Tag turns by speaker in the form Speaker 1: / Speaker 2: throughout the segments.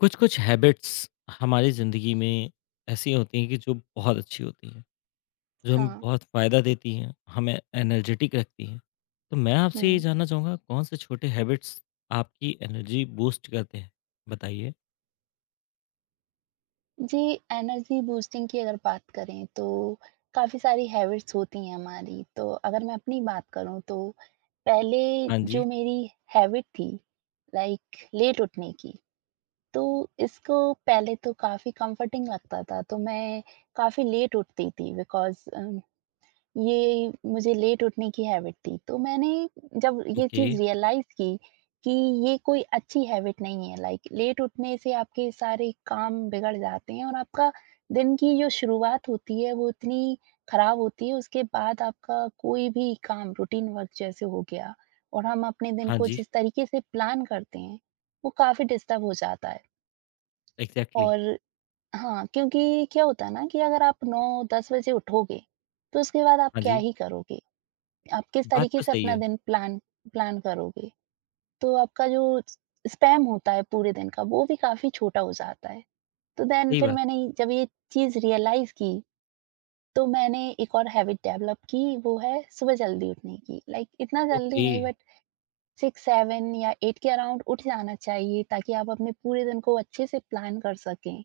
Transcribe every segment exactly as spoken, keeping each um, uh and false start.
Speaker 1: कुछ कुछ हैबिट्स हमारी ज़िंदगी में ऐसी होती हैं कि जो बहुत अच्छी होती हैं, जो हमें
Speaker 2: हाँ,
Speaker 1: बहुत फ़ायदा देती हैं, हमें एनर्जेटिक रखती हैं। तो मैं आपसे ये
Speaker 2: हुँ।
Speaker 1: जानना चाहूँगा, कौन से छोटे हैबिट्स आपकी एनर्जी बूस्ट करते हैं, बताइए।
Speaker 2: जी, एनर्जी बूस्टिंग की अगर बात करें तो काफ़ी सारी हैबिट्स होती हैं हमारी। तो अगर मैं अपनी बात करूँ तो पहले
Speaker 1: हाँ
Speaker 2: जो
Speaker 1: जी।
Speaker 2: मेरी हैबिट थी लाइक लेट उठने की, तो इसको पहले तो काफ़ी कम्फ़र्टिंग लगता था, तो मैं काफ़ी लेट उठती थी बिकॉज़ अ, ये मुझे लेट उठने की हैबिट थी। तो मैंने जब ये
Speaker 1: ओके।
Speaker 2: चीज़ रियलाइज़ की कि ये कोई अच्छी हैबिट नहीं है, लाइक लेट उठने से आपके सारे काम बिगड़ जाते हैं और आपका दिन की जो शुरुआत होती है वो इतनी खराब होती है, उसके बाद आपका कोई भी काम रूटीन वर्क जैसे हो गया। और हम अपने दिन
Speaker 1: हाँ
Speaker 2: को
Speaker 1: जी,
Speaker 2: जिस तरीके से प्लान करते हैं, वो काफ़ी डिस्टर्ब हो जाता है।
Speaker 1: एग्जैक्टली।
Speaker 2: और हाँ, क्योंकि क्या होता है ना कि अगर आप नौ दस बजे उठोगे, तो उसके बाद आप
Speaker 1: हाँ
Speaker 2: क्या
Speaker 1: जी,
Speaker 2: ही करोगे? आप किस
Speaker 1: बात
Speaker 2: तरीके
Speaker 1: तो
Speaker 2: से
Speaker 1: सही
Speaker 2: अपना
Speaker 1: है।
Speaker 2: दिन प्लान प्लान करोगे, तो आपका जो स्पैम होता है पूरे दिन का, वो भी काफ़ी छोटा हो जाता है। तो देन
Speaker 1: सही
Speaker 2: फिर
Speaker 1: बात।
Speaker 2: मैंने जब ये चीज़ रियलाइज़ की, तो मैंने एक और हैबिट डेवलप की, वो है सुबह जल्दी उठने की। लाइक इतना जल्दी
Speaker 1: ओके।
Speaker 2: नहीं, बट सिक्स सेवन या एट के अराउंड उठ जाना चाहिए, ताकि आप अपने पूरे दिन को अच्छे से प्लान कर सकें।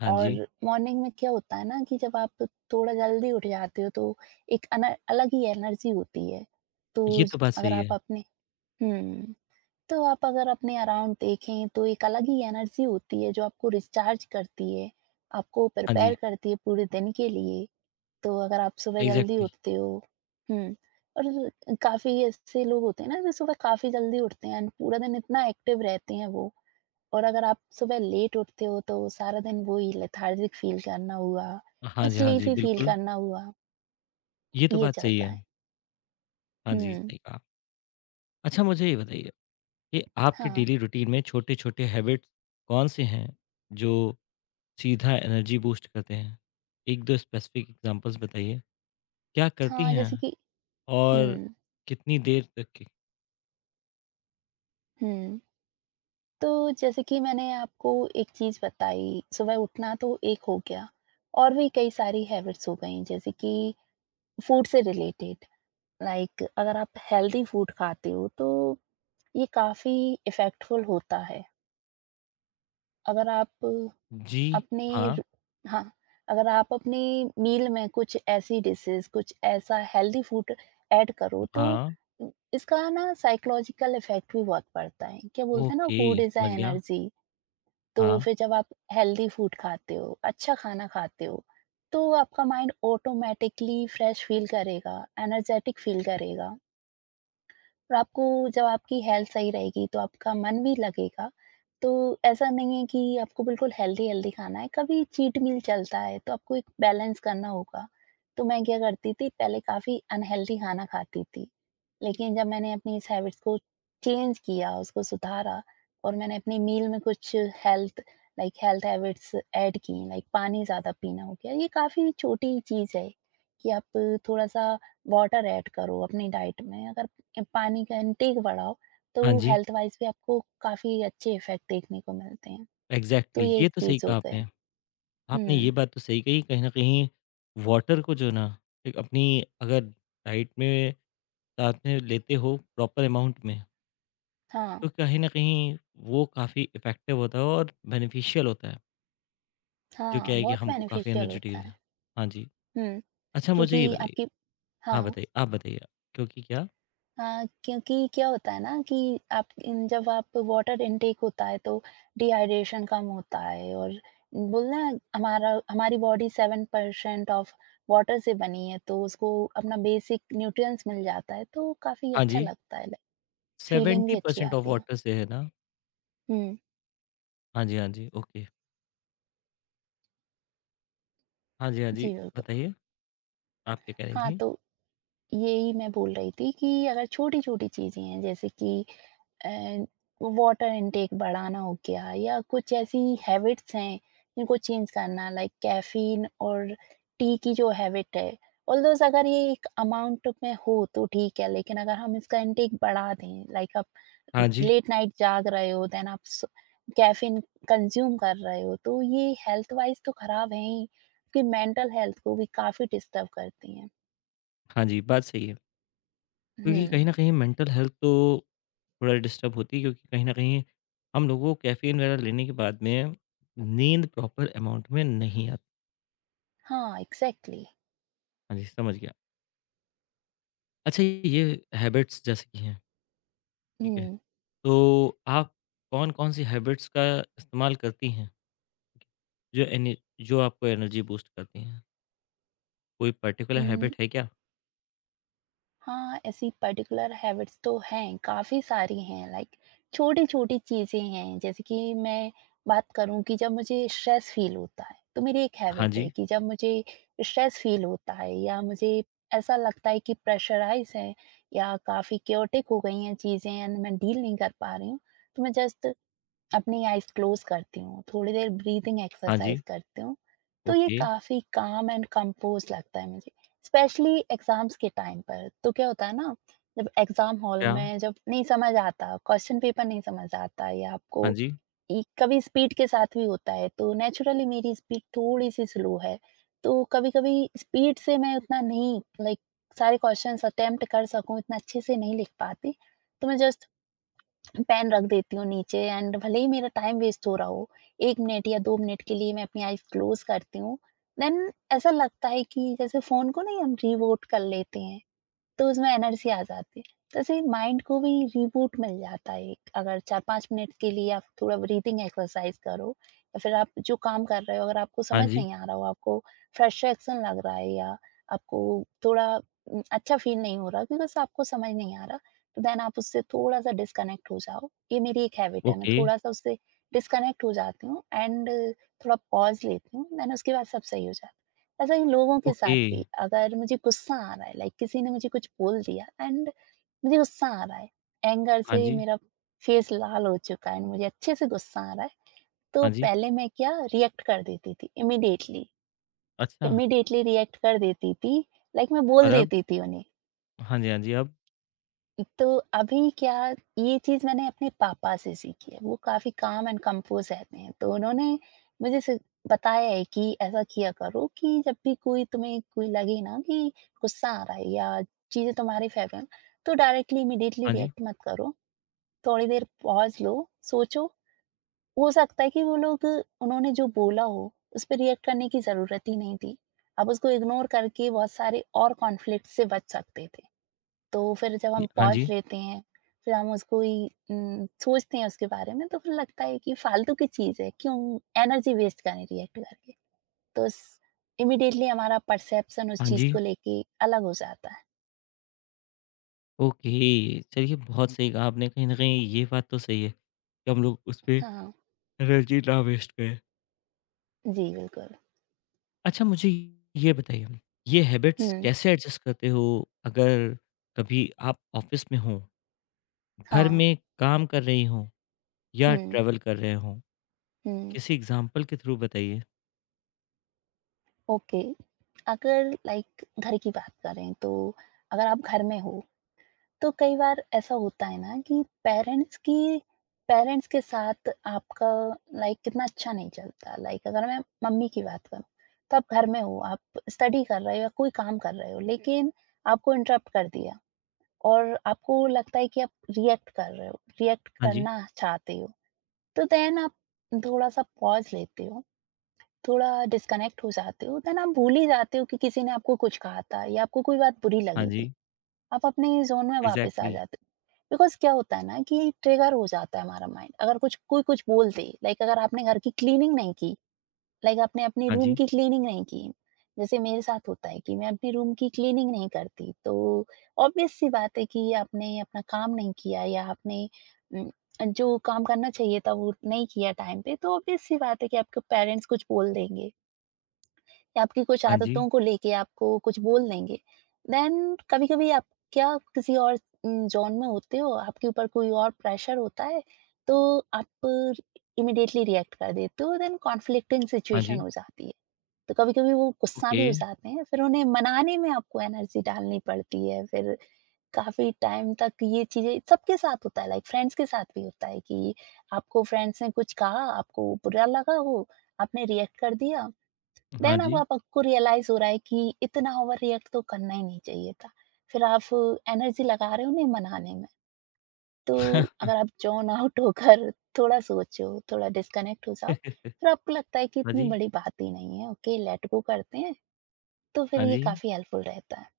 Speaker 1: हाँ जी,
Speaker 2: और मॉर्निंग में क्या होता है ना कि जब आप थोड़ा जल्दी उठ जाते हो, तो एक अन अलग ही एनर्जी होती है। तो
Speaker 1: ये तो बात
Speaker 2: अगर
Speaker 1: सही
Speaker 2: आप
Speaker 1: है।
Speaker 2: अपने हुँ। तो आप अगर अपने अराउंड देखें तो एक अलग ही एनर्जी होती है जो आपको रिचार्ज करती है, आपको
Speaker 1: हाँ
Speaker 2: प्रिपेयर
Speaker 1: जी,
Speaker 2: करती है पूरे दिन के लिए। तो अगर आप सुबह जल्दी
Speaker 1: एग्जैक्टली।
Speaker 2: उठते हो हुँ, और काफ़ी ऐसे लोग होते हैं ना जो सुबह काफ़ी जल्दी उठते हैं एंड पूरा दिन इतना एक्टिव रहते हैं वो। और अगर आप सुबह लेट उठते हो तो सारा दिन वही लेथार्जिक फ़ील करना हुआ,
Speaker 1: हाँ जी, हाँ जी,
Speaker 2: स्लीपी फ़ील
Speaker 1: बिल्कुल।
Speaker 2: करना हुआ,
Speaker 1: ये तो
Speaker 2: ये
Speaker 1: बात सही
Speaker 2: चलता
Speaker 1: है।
Speaker 2: है।
Speaker 1: हाँ जी,
Speaker 2: हुँ,
Speaker 1: सही कहा। अच्छा, मुझे ये बताइए कि आपके
Speaker 2: हाँ,
Speaker 1: डेली रूटीन में छोटे-छोटे हैबिट्स कौन से हैं, जो सीधा एनर्जी बूस्ट करते हैं? एक दो स्पेसिफिक एग्ज़ाम्पल्स बताइए। क्या करती
Speaker 2: हाँ,
Speaker 1: हैं
Speaker 2: जैसे कि
Speaker 1: और
Speaker 2: हुँ,
Speaker 1: कितनी देर तक की?
Speaker 2: हुँ। तो जैसे कि मैंने आपको एक चीज़ बताई, सुबह उठना तो एक हो गया, और भी कई सारी हैबिट्स हो गई जैसे कि फूड से रिलेटेड, लाइक अगर आप हेल्दी फूड खाते हो तो ये काफ़ी इफ़ेक्टफुल होता है। अगर आप
Speaker 1: जी,
Speaker 2: अपने
Speaker 1: हाँ,
Speaker 2: र हाँ, अगर आप अपने मील में कुछ ऐसी डिशेज़, कुछ ऐसा हेल्दी फूड ऐड करो, तो
Speaker 1: हाँ,
Speaker 2: इसका ना साइकोलॉजिकल इफ़ेक्ट भी बहुत पड़ता है। क्या बोलते हैं ना,
Speaker 1: ओके,
Speaker 2: फूड इज़ अ
Speaker 1: समझ गया।
Speaker 2: एनर्जी। तो
Speaker 1: हाँ,
Speaker 2: फिर जब आप हेल्दी फूड खाते हो, अच्छा खाना खाते हो, तो आपका माइंड ऑटोमैटिकली फ्रेश फील करेगा, एनर्जेटिक फील करेगा, और आपको जब आपकी हेल्थ सही रहेगी तो आपका मन भी लगेगा। तो ऐसा नहीं है कि आपको बिल्कुल हेल्दी-हेल्दी खाना है, कभी चीट मील चलता है, तो आपको एक बैलेंस करना होगा। तो मैं क्या करती थी पहले, काफ़ी अनहेल्दी खाना खाती थी, लेकिन जब मैंने अपनी इस हैबिट्स को चेंज किया, उसको सुधारा, और मैंने अपनी मील में कुछ health like health habits add की, लाइक पानी ज़्यादा पीना हो गया, ये काफ़ी छोटी चीज़ है कि आप थोड़ा-सा वाटर ऐड करो अपनी डाइट में। अगर पानी का इनटेक बढ़ाओ,
Speaker 1: हाँ
Speaker 2: तो
Speaker 1: जी,
Speaker 2: हेल्थ वाइज़ भी आपको काफ़ी अच्छे इफ़ेक्ट देखने को मिलते हैं। तो
Speaker 1: एग्ज़ैक्टली,
Speaker 2: ये
Speaker 1: ये
Speaker 2: एक
Speaker 1: तो सही
Speaker 2: चीज़ हो
Speaker 1: कहा
Speaker 2: गई।
Speaker 1: आपने। आपने
Speaker 2: हुँ,
Speaker 1: ये बात तो सही कही, कहीं न कहीं वाटर को जो ना, एक अपनी अगर डाइट में साथ में लेते हो प्रॉपर अमाउंट में,
Speaker 2: हाँ,
Speaker 1: तो कहीं न कहीं वो काफ़ी इफ़ेक्टिव होता है और बेनिफिशियल होता है, जो
Speaker 2: हाँ,
Speaker 1: क्या है कि
Speaker 2: बहुत
Speaker 1: हमको काफ़ी
Speaker 2: बेनिफिशियल होता
Speaker 1: एनर्जेटिक
Speaker 2: है।
Speaker 1: रह हाँ जी।
Speaker 2: हुँ,
Speaker 1: अच्छा, मुझे ये
Speaker 2: क्योंकि
Speaker 1: बताइए।
Speaker 2: आपकी
Speaker 1: हाँ,
Speaker 2: हाँ,
Speaker 1: बताइए, आप बताइए। क्योंकि क्या,
Speaker 2: हाँ, क्योंकि क्या होता है ना कि आप इन जब आप वाटर इनटेक होता है तो डिहाइड्रेशन कम होता है, और बोलना हमारा हमारी body seven percent of water से बनी है, तो उसको अपना बेसिक न्यूट्रिएंट्स मिल जाता है, तो काफ़ी
Speaker 1: हाँ
Speaker 2: अच्छा
Speaker 1: जी,
Speaker 2: लगता है, लाइक फीलिंग भी अच्छी
Speaker 1: सत्तर परसेंट ऑफ
Speaker 2: आती है।
Speaker 1: वाटर से है ना?
Speaker 2: हुँ।
Speaker 1: हाँ जी, हाँ जी, ओके। हाँ जी, हाँ जी,
Speaker 2: जी, बिल्कुल।
Speaker 1: बताइए, आप क्या कह रही
Speaker 2: हाँ,
Speaker 1: थी?
Speaker 2: तो यही मैं बोल रही थी कि अगर छोटी-छोटी चीज़ें हैं जैसे कि अ, वाटर इनटेक बढ़ाना हो गया, या कुछ ऐसी हैबिट्स हैं जिनको चेंज करना, लाइक कैफ़ीन और टी की जो हैबिट है, ऑल्दोज़ अगर ये एक अमाउंट में हो तो ठीक है, लेकिन अगर हम इसका इनटेक बढ़ा दें, लाइक आप
Speaker 1: हाँ जी,
Speaker 2: लेट नाइट जाग रहे हो, देन आप स कैफ़ीन कंज़्यूम कर रहे हो, तो ये हेल्थ वाइज़ तो खराब है ही, आपकी मेंटल हेल्थ को भी काफ़ी डिस्टर्ब करती हैं।
Speaker 1: हाँ जी, बात सही है। क्योंकि कहीं
Speaker 2: हुँ।
Speaker 1: न कहीं मेंटल हेल्थ तो थोड़ा डिस्टर्ब होती है, क्योंकि कहीं न कहीं हम लोगों को कैफ़ीन वगैरह लेने के बाद में नींद प्रॉपर अमाउंट में नहीं आती।
Speaker 2: हाँ, एग्ज़ैक्टली।
Speaker 1: हाँ जी, समझ गया। अच्छा, ये हैबिट्स जैसे कि हैं, ठीक है?
Speaker 2: हुँ।
Speaker 1: तो आप कौन-कौन सी हैबिट्स का इस्तेमाल करती हैं? जो एने जो आपको एनर्जी बूस्ट करती हैं? कोई पर्टिकुलर
Speaker 2: हुँ।
Speaker 1: हैबिट है क्या?
Speaker 2: हाँ, ऐसी पर्टिकुलर हैबिट्स तो हैं, काफ़ी सारी हैं लाइक छोटी-छोटी चीज़ें हैं, जैसे कि मैं बात करूँ कि जब मुझे स्ट्रेस फ़ील होता है, तो मेरी एक
Speaker 1: हाँ
Speaker 2: हैबिट है
Speaker 1: जी,
Speaker 2: कि जब मुझे स्ट्रेस फ़ील होता है, या मुझे ऐसा लगता है कि प्रेशराइज़ है, या काफ़ी केओटिक हो गई हैं चीज़ें एंड मैं डील नहीं कर पा रही हूँ, तो मैं जस्ट अपनी आईज़ क्लोज़ करती हूँ, थोड़ी देर ब्रीथिंग
Speaker 1: हाँ
Speaker 2: एक्सरसाइज़
Speaker 1: जी,
Speaker 2: करती हूँ, तो ये
Speaker 1: ओके,
Speaker 2: काफ़ी काम एंड कंपोज़ लगता है मुझे, स्पेशली एग्ज़ाम्स के टाइम पर। तो क्या होता है ना, जब एग्ज़ाम हॉल
Speaker 1: क्या?
Speaker 2: में जब नहीं समझ आता, क्वेश्चन पेपर नहीं समझ आता, या आपको
Speaker 1: हाँ जी,
Speaker 2: इ कभी स्पीड के साथ भी होता है, तो नेचुरली मेरी स्पीड थोड़ी-सी स्लो है, तो कभी-कभी स्पीड से मैं उतना नहीं, लाइक सारे क्वेश्चन्स अटेम्प्ट कर सकूँ, इतना अच्छे से नहीं लिख पाती, तो मैं जस्ट पेन रख देती हूँ नीचे, एंड भले ही मेरा टाइम वेस्ट हो रहा हो एक मिनट या दो मिनट के लिए मैं अपनी आइज़ क्लोज़ करती हूँ। देन ऐसा लगता है कि जैसे फ़ोन को नहीं, हम रिवोट कर लेते हैं तो उसमें एनर्जी आ जाती है। तो ऐसे माइंड को भी रिबूट मिल जाता है, एक अगर चार पांच मिनट के लिए आप थोड़ा ब्रीथिंग एक्सरसाइज करो, या फिर आप जो काम कर रहे हो अगर आपको
Speaker 1: हाँ
Speaker 2: समझ
Speaker 1: जी,
Speaker 2: नहीं आ रहा हो, आपको फ्रस्ट्रेशन लग रहा है, या आपको थोड़ा उम, अच्छा फील नहीं हो रहा बिकॉज़ आपको समझ नहीं आ रहा, तो देन आप उससे थोड़ा-सा डिस्कनेक्ट हो जाओ। ये मेरी एक हैबिट है, मैं
Speaker 1: ओके,
Speaker 2: थोड़ा-सा उससे डिस्कनेक्ट हो जाती हूँ एंड थोड़ा पॉज़ लेती हूँ, देन उसके बाद सब सही हो जाता है। ऐसा इन लोगों के साथ
Speaker 1: ओके,
Speaker 2: भी, अगर मुझे गुस्सा आ रहा है, लाइक किसी ने मुझे कुछ बोल दिया एंड मुझे गुस्सा आ रहा है, एंगर
Speaker 1: हाँ
Speaker 2: से
Speaker 1: जी,
Speaker 2: मेरा फेस लाल हो चुका है एंड मुझे अच्छे से गुस्सा आ रहा है, तो
Speaker 1: हाँ जी,
Speaker 2: पहले मैं क्या रिएक्ट कर देती थी इमिडिएटली।
Speaker 1: अच्छा,
Speaker 2: इमिडिएटली रिएक्ट कर देती थी, लाइक मैं
Speaker 1: और
Speaker 2: बोल
Speaker 1: अब?
Speaker 2: देती थी उन्हें।
Speaker 1: हाँ जी, हाँ जी, अब?
Speaker 2: तो अभी क्या, ये चीज़ मैंने अपने पापा से सीखी है। वो काफ़ी काम एंड कंपोज़ रहते हैं, तो उन्होंने मुझे सिर्फ़ बताया है कि ऐसा किया करो कि जब भी कोई तुम्हें कोई लगे ना कि गुस्सा आ रहा है, या चीज़ें तुम्हारे फ़ेवर में, तो डायरेक्टली इमीडिएटली
Speaker 1: हाँ जी,
Speaker 2: रिएक्ट मत करो। थोड़ी देर पॉज़ लो, सोचो, हो सकता है कि वो लोग उन्होंने जो बोला हो, उस पे रिएक्ट करने की ज़रूरत ही नहीं थी। आप उसको इग्नोर करके बहुत सारे और कॉन्फ्लिक्ट से बच सकते थे। तो फिर जब हम
Speaker 1: य हाँ
Speaker 2: पॉज़
Speaker 1: जी,
Speaker 2: लेते हैं, फिर हम उसको ही उम, सोचते हैं उसके बारे में, तो फिर लगता है कि फालतू की चीज़ है, क्यों एनर्जी वेस्ट करें रिएक्ट करके। तो स इमीडिएटली हमारा परसेप्शन उस
Speaker 1: हाँ
Speaker 2: चीज़
Speaker 1: जी,
Speaker 2: को लेके अलग हो जाता है।
Speaker 1: ओके। चलिए, बहुत सही कहा आपने, कहीं न कहीं ये बात तो सही है कि हम लोग उसपे
Speaker 2: हाँ,
Speaker 1: एनर्जी ना वेस्ट करें।
Speaker 2: जी बिल्कुल।
Speaker 1: अच्छा, मुझे ये बताइए, ये हैबिट्स
Speaker 2: हुँ,
Speaker 1: कैसे एडजस्ट करते हो, अगर कभी आप ऑफ़िस में हो, घर
Speaker 2: हाँ।
Speaker 1: में काम कर रही हो या
Speaker 2: हुँ,
Speaker 1: ट्रैवल कर रहे हो?
Speaker 2: हुँ,
Speaker 1: किसी एग्ज़ाम्पल के थ्रू बताइए?
Speaker 2: ओके। अगर लाइक घर की बात करें, तो अगर आप घर में हो तो कई बार ऐसा होता है ना कि पेरेंट्स की पेरेंट्स के साथ आपका, लाइक कितना अच्छा नहीं चलता, लाइक अगर मैं मम्मी की बात करूं, तो आप घर में हो, आप स्टडी कर रहे हो या कोई काम कर रहे हो, लेकिन आपको इंटरप्ट कर दिया, और आपको लगता है कि आप रिएक्ट कर रहे हो, रिएक्ट
Speaker 1: हाँ जी,
Speaker 2: करना चाहते हो, तो देन आप थोड़ा सा पॉज लेते हो, थोड़ा डिस्कनेक्ट हो जाते हो, देन आप भूल ही जाते हो कि किसी ने आपको कुछ कहा था या आपको कोई बात बुरी
Speaker 1: हाँ
Speaker 2: लगी थी,
Speaker 1: जी,
Speaker 2: आप अपने ज़ोन में वापस आ
Speaker 1: एग्ज़ैक्टली।
Speaker 2: जाते हो। बिकॉज़ क्या होता है ना कि ट्रिगर हो जाता है हमारा माइंड, अगर कुछ कोई कुछ बोल दे, लाइक अगर आपने घर की क्लीनिंग नहीं की, लाइक आपने अपने
Speaker 1: हाँ
Speaker 2: रूम
Speaker 1: जी,
Speaker 2: की क्लीनिंग नहीं की, जैसे मेरे साथ होता है कि मैं अपने रूम की क्लीनिंग नहीं करती, तो ऑब्वियस सी बात है कि आपने अपना काम नहीं किया, या आपने उम, जो काम करना चाहिए था, वो नहीं किया टाइम पे, तो ऑब्वियस सी बात है कि आपके पेरेंट्स कुछ बोल देंगे। या आपकी कुछ
Speaker 1: हाँ जी,
Speaker 2: आदतों को लेके आपको कुछ बोल देंगे। देन कभी-कभी आप क्या किसी और उम, जॉन में होते हो, आपके ऊपर कोई और प्रेशर होता है, तो आप इमीडिएटली रिएक्ट कर देते हो, देन कॉन्फ्लिक्टिंग
Speaker 1: हाँ
Speaker 2: सिचुएशन
Speaker 1: जी,
Speaker 2: हो जाती है। तो कभी-कभी वो गुस्सा
Speaker 1: ओके,
Speaker 2: भी हो जाते हैं, फिर उन्हें मनाने में आपको एनर्जी डालनी पड़ती है, फिर काफ़ी टाइम तक ये चीज़ें सबके साथ होता है, लाइक फ्रेंड्स के साथ भी होता है कि आपको फ्रेंड्स ने कुछ कहा, आपको बुरा लगा हो, आपने रिएक्ट कर दिया,
Speaker 1: हाँ
Speaker 2: देन अब
Speaker 1: जी।
Speaker 2: आप आपको रियलाइज हो रहा है कि इतना ओवर रिएक्ट तो करना ही नहीं चाहिए था। फिर आप एनर्जी लगा रहे हो उन्हें मनाने में। तो अगर आप ज़ोन आउट होकर थोड़ा सोचो, थोड़ा डिस्कनेक्ट हो जाओ, फिर आपको लगता है कि
Speaker 1: हाँ
Speaker 2: इतनी
Speaker 1: जी,
Speaker 2: बड़ी बात ही नहीं है, ओके लेट गो करते हैं, तो फिर
Speaker 1: हाँ
Speaker 2: ये
Speaker 1: जी,
Speaker 2: काफ़ी हेल्पफुल रहता है।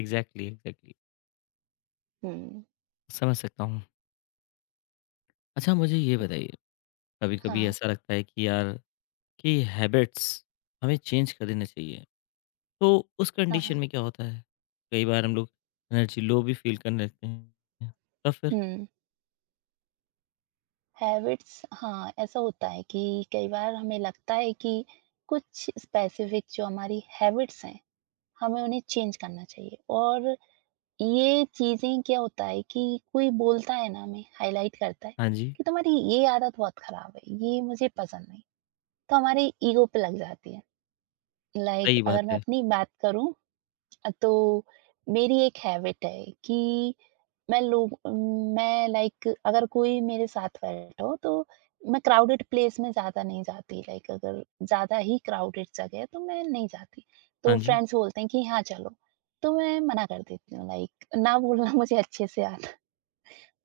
Speaker 1: एग्ज़ैक्टली, एग्ज़ैक्टली,
Speaker 2: हुँ।
Speaker 1: समझ सकता हूँ। अच्छा, मुझे ये बताइए, कभी-कभी
Speaker 2: हाँ,
Speaker 1: ऐसा लगता है कि यार कि हैबिट्स हमें चेंज कर देने चाहिए। तो उस
Speaker 2: हाँ।
Speaker 1: कंडीशन में क्या होता है, कई बार हम लोग एनर्जी लो भी फ़ील करने लगते हैं। तब फिर
Speaker 2: हुँ, हैबिट्स हाँ, ऐसा होता है कि कई बार हमें लगता है कि कुछ स्पेसिफ़िक जो हमारी हैबिट्स हैं, हमें उन्हें चेंज करना चाहिए। और ये चीज़ें क्या होता है कि कोई बोलता है ना हमें, हाइलाइट करता है
Speaker 1: हाँ जी,
Speaker 2: कि तुम्हारी ये आदत बहुत ख़राब है, ये मुझे पसंद नहीं। तो हमारे ईगो पे लग जाती है। लाइक
Speaker 1: सही
Speaker 2: अगर
Speaker 1: बात
Speaker 2: मैं
Speaker 1: है।
Speaker 2: अपनी बात करूँ, अ, तो मेरी एक हैबिट है कि मैं लोग मैं लाइक अगर कोई मेरे साथ बैठा हो तो मैं क्राउडेड प्लेस में ज़्यादा नहीं जाती। लाइक अगर ज़्यादा ही क्राउडेड जगह है तो मैं नहीं जाती।
Speaker 1: हाँ
Speaker 2: तो
Speaker 1: जी,
Speaker 2: फ्रेंड्स बोलते हैं कि हाँ, चलो, तो मैं मना कर देती हूँ। लाइक ना बोलना मुझे अच्छे से आता है।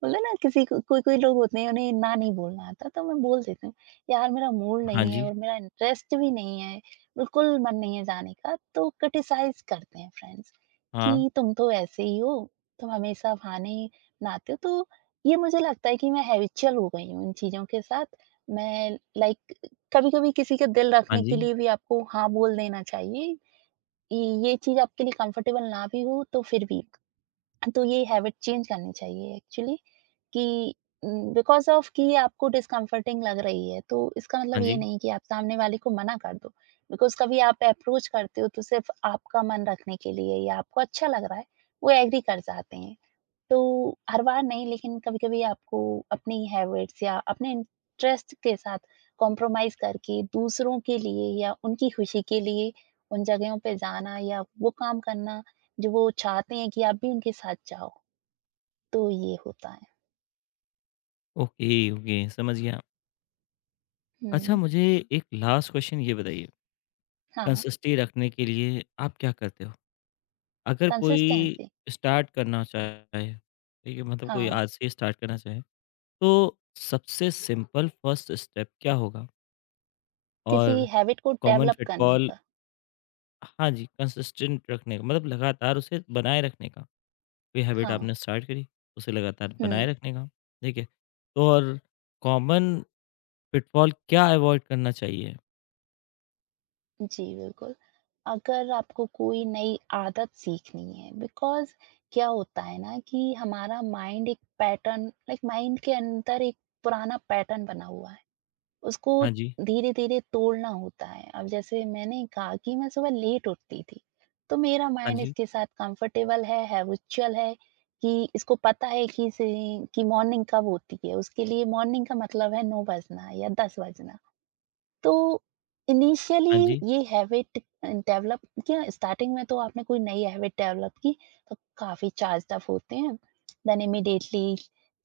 Speaker 2: बोला ना किसी को, कोई कोई लोग होते हैं उन्हें ना नहीं बोलना आता, तो मैं बोल देती हूँ यार मेरा मूड
Speaker 1: हाँ
Speaker 2: नहीं है
Speaker 1: जी,
Speaker 2: और मेरा इंटरेस्ट भी नहीं है, बिल्कुल मन नहीं है जाने का। तो क्रिटिसाइज करते हैं फ्रेंड्स
Speaker 1: हाँ,
Speaker 2: कि तुम तो ऐसे ही हो, तुम हमेशा बहाने ही बनाते हो। तो ये मुझे लगता है कि मैं हैबिचुअल हो गई हूँ इन चीजों के साथ। मैं लाइक कभी कभी किसी का दिल
Speaker 1: हाँ
Speaker 2: रखने के
Speaker 1: जी,
Speaker 2: लिए भी आपको हाँ बोल देना चाहिए। ये ये चीज आपके लिए कंफर्टेबल ना भी हो तो फिर भी, तो ये हैबिट चेंज करनी चाहिए एक्चुअली कि बिकॉज़ ऑफ कि ये आपको डिस्कम्फर्टिंग लग रही है, तो इसका मतलब
Speaker 1: हाँ
Speaker 2: ये
Speaker 1: जी।
Speaker 2: नहीं कि आप सामने वाले को मना कर दो। बिकॉज़ कभी आप अप्रोच करते हो तो सिर्फ़ आपका मन रखने के लिए या आपको अच्छा लग रहा है, वो एग्री कर जाते हैं। तो हर बार नहीं लेकिन कभी-कभी आपको अपनी हैबिट्स या अपने इंटरेस्ट के साथ कॉम्प्रोमाइज़ करके दूसरों के लिए या उनकी खुशी के लिए उन जगहों पे जाना या वो काम करना जो वो चाहते हैं कि आप भी उनके साथ जाओ। तो ये होता है।
Speaker 1: ओके, ओके, समझ गया। अच्छा,
Speaker 2: हुँ,
Speaker 1: मुझे एक लास्ट क्वेश्चन ये बताइए,
Speaker 2: हाँ।
Speaker 1: कंसिस्टेंसी रखने के लिए आप क्या करते हो? अगर कोई
Speaker 2: कंसिस्टेंसी
Speaker 1: स्टार्ट करना चाहे, ठीक है? मतलब कोई
Speaker 2: हाँ,
Speaker 1: आज से स्टार्ट करना चाहे, तो सबसे सिंपल फर्स्ट स्टेप क्या होगा?
Speaker 2: किसी
Speaker 1: और
Speaker 2: हैबिट को
Speaker 1: कॉमन
Speaker 2: डेवलप
Speaker 1: फिट
Speaker 2: करने
Speaker 1: कॉल,
Speaker 2: का।
Speaker 1: हाँ जी, कंसिस्टेंट रखने का मतलब लगातार उसे बनाए रखने का। कोई हैबिट
Speaker 2: हाँ,
Speaker 1: आपने स्टार्ट करी, उसे लगातार बनाए
Speaker 2: हुँ,
Speaker 1: रखने का, ठीक है। तो और कॉमन पिटफॉल क्या अवॉइड करना चाहिए?
Speaker 2: जी, बिल्कुल। अगर आपको कोई नई आदत सीखनी है बिकॉज़ क्या होता है ना कि हमारा माइंड एक पैटर्न, लाइक माइंड के अंदर एक पुराना पैटर्न बना हुआ है। उसको
Speaker 1: हाँ जी,
Speaker 2: धीरे-धीरे तोड़ना होता है। अब जैसे मैंने कहा कि मैं सुबह लेट उठती थी, तो मेरा
Speaker 1: हाँ
Speaker 2: माइंड
Speaker 1: जी,
Speaker 2: इसके साथ कंफर्टेबल है, हैबिचुअल है कि इसको पता है कि इसे कि मॉर्निंग कब होती है। उसके लिए मॉर्निंग का मतलब है नौ बजना या दस बजना। तो
Speaker 1: हाँ
Speaker 2: इनिशियली
Speaker 1: जी,
Speaker 2: ये हैबिट डेवलप क्या स्टार्टिंग में तो आपने कोई नई हैबिट डेवलप की तो काफ़ी चार्ज्ड अप होते हैं। देन इमीडिएटली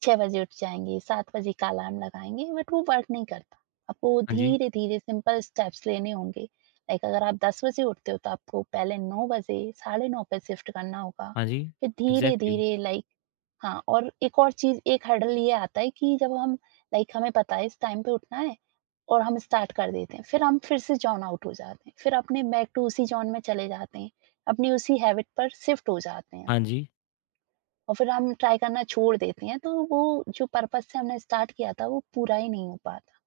Speaker 2: छह बजे उठ जाएँगे, सात बजे का अलार्म लगाएँगे, बट वो वर्क नहीं करता। आपको
Speaker 1: हाँ जी,
Speaker 2: धीरे-धीरे सिंपल स्टेप्स लेने होंगे। लाइक अगर आप दस बजे उठते हो तो आपको पहले नौ बजे, साढ़े नौ पे शिफ्ट करना होगा।
Speaker 1: हाँ जी,
Speaker 2: फिर
Speaker 1: एग्ज़ैक्टली।
Speaker 2: धीरे-धीरे लाइक हाँ, और एक और चीज़, एक हर्डल ये आता है कि जब हम लाइक हमें पता है इस टाइम पे उठना है और हम स्टार्ट कर देते हैं, फिर हम फिर से जॉन आउट हो जाते हैं, फिर अपने बैक टू उसी जॉन में चले जाते हैं, अपनी उसी हैबिट पर शिफ्ट हो जाते हैं
Speaker 1: हाँ जी,
Speaker 2: और फिर हम ट्राई करना छोड़ देते हैं। तो वो जो पर्पस से हमने स्टार्ट किया था वो पूरा ही नहीं हो पाता,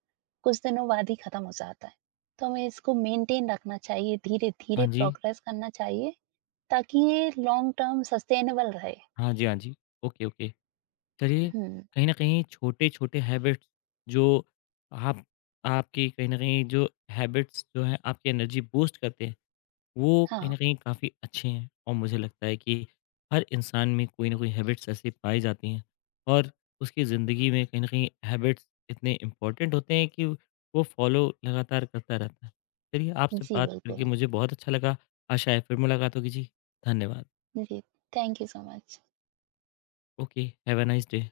Speaker 2: कुछ दिनों बाद ही खत्म हो जाता है। तो हमें इसको मेंटेन रखना चाहिए, धीरे
Speaker 1: हाँ
Speaker 2: धीरे
Speaker 1: जी,
Speaker 2: प्रोग्रेस करना चाहिए ताकि ये लॉन्ग टर्म सस्टेनेबल रहे।
Speaker 1: हाँ जी, हाँ जी। Okay, okay. चलिए,
Speaker 2: हम्म।
Speaker 1: कहीं न कहीं छोटे-छोटे हैबिट्स जो आप आपकी, कहीं न कहीं जो हैबिट्स जो हैं आपकी एनर्जी बूस्ट करते हैं, वो कहीं
Speaker 2: हाँ
Speaker 1: न कहीं काफ़ी अच्छे हैं, और मुझे लगता है कि हर इंसान में कोई न कोई हैबिट्स ऐसी पाई जाती हैं, और उसकी ज़िंदगी में कहीं न कहीं हैबिट्स इतने इम्पोर्टेंट होते हैं कि वो फॉलो लगातार करता रहता है। चलिए, आपसे
Speaker 2: जी,
Speaker 1: बात करके
Speaker 2: बिल्कुल
Speaker 1: मुझे बहुत अच्छा लगा। आशा है फिर मुलाकात होगी जी। धन्यवाद।
Speaker 2: जी। Thank you so much.
Speaker 1: Okay, have a nice day.